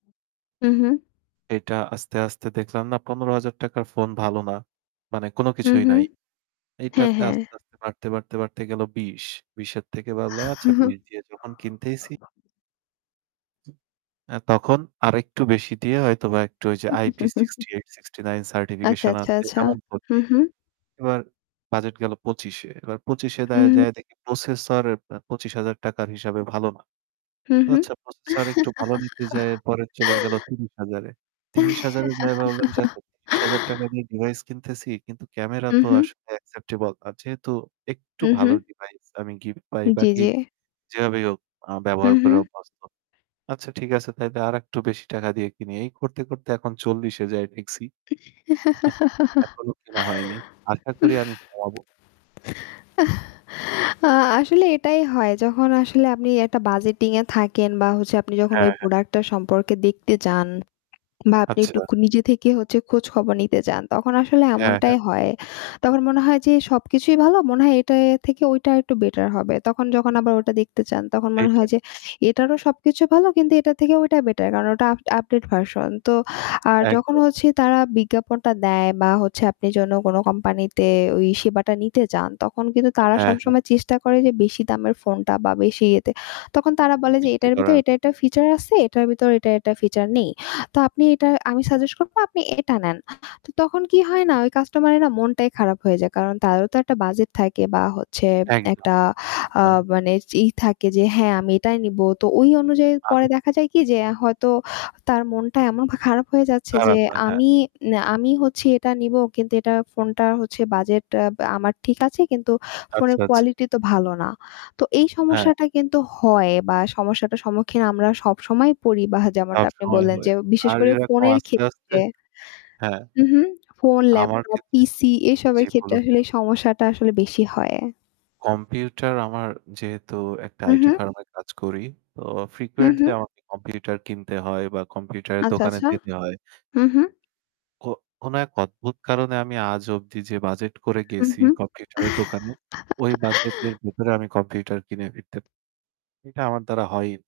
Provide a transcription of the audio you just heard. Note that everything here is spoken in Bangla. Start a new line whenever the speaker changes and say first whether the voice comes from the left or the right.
left: হু, হু।
right: এটা আস্তে, আস্তে দেখলাম না ৳১৫,০০০ ফোন ভালো না। মানে কোনো
left: হু,
right: কিছুই
left: হু,
right: নাই।
left: হ্যাঁ,
right: এইটাতে
left: হ্যাঁ।
right: আস্তে, আস্তে, বাড়তে, বাড়তে, বাড়তে, গেল ২০। ২০ এর থেকে ভাবলাম, "আচ্ছা ২০ দিয়ে যখন কিনতেইছি" আ তখন আরেকটু বেশি দিয়ে হয়তোবা একটু ওইযে IP68, 69
left: আচ্ছা,
right: সার্টিফিকেশন
left: আচ্ছা,
right: আছে
left: আচ্ছা,
right: এমন ফোন
left: হু,
right: নেই।
left: হু।
right: এবার বাজেট গেল ২৫ এ, এবার ২৫ দায়
left: হুম।
right: যায়ে দেখি প্রসেসর অ্যা ৳২৫,০০০ র হিসাবে ভালো না।
left: হু,
right: তো
left: হু।
right: আচ্ছা প্রসেসর একটু ভালো নিতে যায়ে এর পরে চলে গেল ৩০,০০০ এ। ৩০,০০০ যায়ে ভাবলাম যে, "আচ্ছা, ৳৩০,০০০ দিয়ে ডিভাইস কিনতেছি, কিন্তু ক্যামেরা
left: হু,
right: তো
left: হু।
right: আসলে acceptable. আর যেহেতু একটু
left: হু,
right: ভালো
left: হুঁ।
right: ডিভাইস আমি গিফট পাই বা
left: জি, জি।
right: কিনি, যেভাবেই হোক আ
left: হু,
right: ব্যবহার করে
left: হু।
right: অভ্যস্ত। আচ্ছা, ঠিক আছে তাইলে আরেকটু বেশি টাকা দিয়ে কিনি।" এই করতে, করতে, এখন ৪০ এ যায়ে ঠেকছি। এখনো কেনা হয়নি। আশা করি আমি কমাবো।
left: আ আসলে এটাই হয় যখন আসলে আপনি একটা বাজেটিং এ থাকেন বা হচ্ছে আপনি যখন ওই
right: হ্যাঁ, হ্যাঁ।
left: প্রোডাক্টটার সম্পর্কে দেখতে যান বা আপনি
right: আচ্ছা।
left: একটুক নিজে থেকে হচ্ছে খোঁজখবর নিতে যান তখন আসলে
right: হ্যাঁ, হ্যাঁ।
left: এমনটাই হয়। তখন মনে হয় যে এ সবকিছুই ভালো, মনে হয় এটা এ থেকে ওইটা আরেকটু বেটার হবে। তখন যখন আবার ওটা দেখতে চান, তখন মনে
right: এইটাই।
left: হয় যে এটারও সবকিছু ভালো, কিন্তু এটার থেকে ওইটা বেটার। কারণ ওটা আফ আপডেট ভার্সন। তো আর যখন
right: একদম।
left: হচ্ছে তারা বিজ্ঞাপনটা দেয় বা হচ্ছে আপনি যেন কোনো কোম্পানিতে ওই সেবাটা নিতে যান, তখন কিন্তু তারা
right: হ্যাঁ, হ্যাঁ।
left: সবসময় চেষ্টা করে যে বেশি দামের ফোনটা বা বেশি ইয়েতে তখন তারা বলে যে,
right: বিক্রি
left: "এটার ভেতরে
right: করার
left: এটা, এটা, ফিচার আছে এটার ভিতরে এটা, এটা, ফিচার নেই।" তো আপনি এটা আমি সাজেস্ট করব আপনি এটা নেন। তো তখন কি হয় না? ওই কাস্টমারের না মনটাই খারাপ হয়ে যায়। কারণ তারও তো একটা বাজেট থাকে বা হচ্ছে
right: একদম,
left: একটা আ
right: একদম।
left: মানে ই থাকে যে, "হ্যাঁ, আমি এটাই নেবো।" তো ওই অনুযায়ী পরে
right: আমি
left: দেখা যায় কি যে হয়তো তার মনটা এমন পা খারাপ হয়ে যাচ্ছে যে
right: খারাপ না, হ্যাঁ।
left: আমি নে আমি হচ্ছি এটা নিবো। কিন্তু এটা ফোনটা হচ্ছে বাজেট অ্যা আমার ঠিক আছে, কিন্তু
right: আচ্ছা,
left: ফোনের
right: আচ্ছা।
left: কোয়ালিটি তো ভালো না। তো এই
right: হ্যাঁ।
left: সমস্যাটা কিন্তু হয় বা সমস্যাটার সম্মুখীন আমরা সবসময় পড়ি বা যেমনটা আপনি
right: সবসময়
left: বললেন যে
right: হয়।
left: বিশেষ
right: আর
left: করে
right: এরকম
left: ফোনের
right: আস্তে, আস্তে
left: ক্ষেত্রে।
right: হ্যাঁ।
left: হু, হু। ফোন,
right: আমার
left: ল্যাপটপ,
right: ক্ষেত্রে
left: PC এসবের
right: জী
left: ক্ষেত্রে
right: বলুন।
left: আসলে সমস্যাটা আসলে বেশি হয়।
right: কম্পিউটার আমার যেহেতু একটা
left: হু,
right: আইটি
left: হু।
right: ফার্ম এ কাজ করি তো
left: হুম,
right: frequently
left: হম।
right: আমাকে কম্পিউটার কিনতে হয় বা কম্পিউটারের
left: আচ্ছা,
right: দোকানে
left: আচ্ছা,
right: যেতে হয়।
left: হু, হু।
right: কো কোন এক অদ্ভুত কারণে আমি আজ অব্দি যে বাজেট করে
left: হুম,
right: গেছি
left: হুম,
right: কম্পিউটারের দোকানে, ওই বাজেটের ভেতরে আমি কম্পিউটার কিনে ফিরতে এটা আমার দ্বারা হয়ই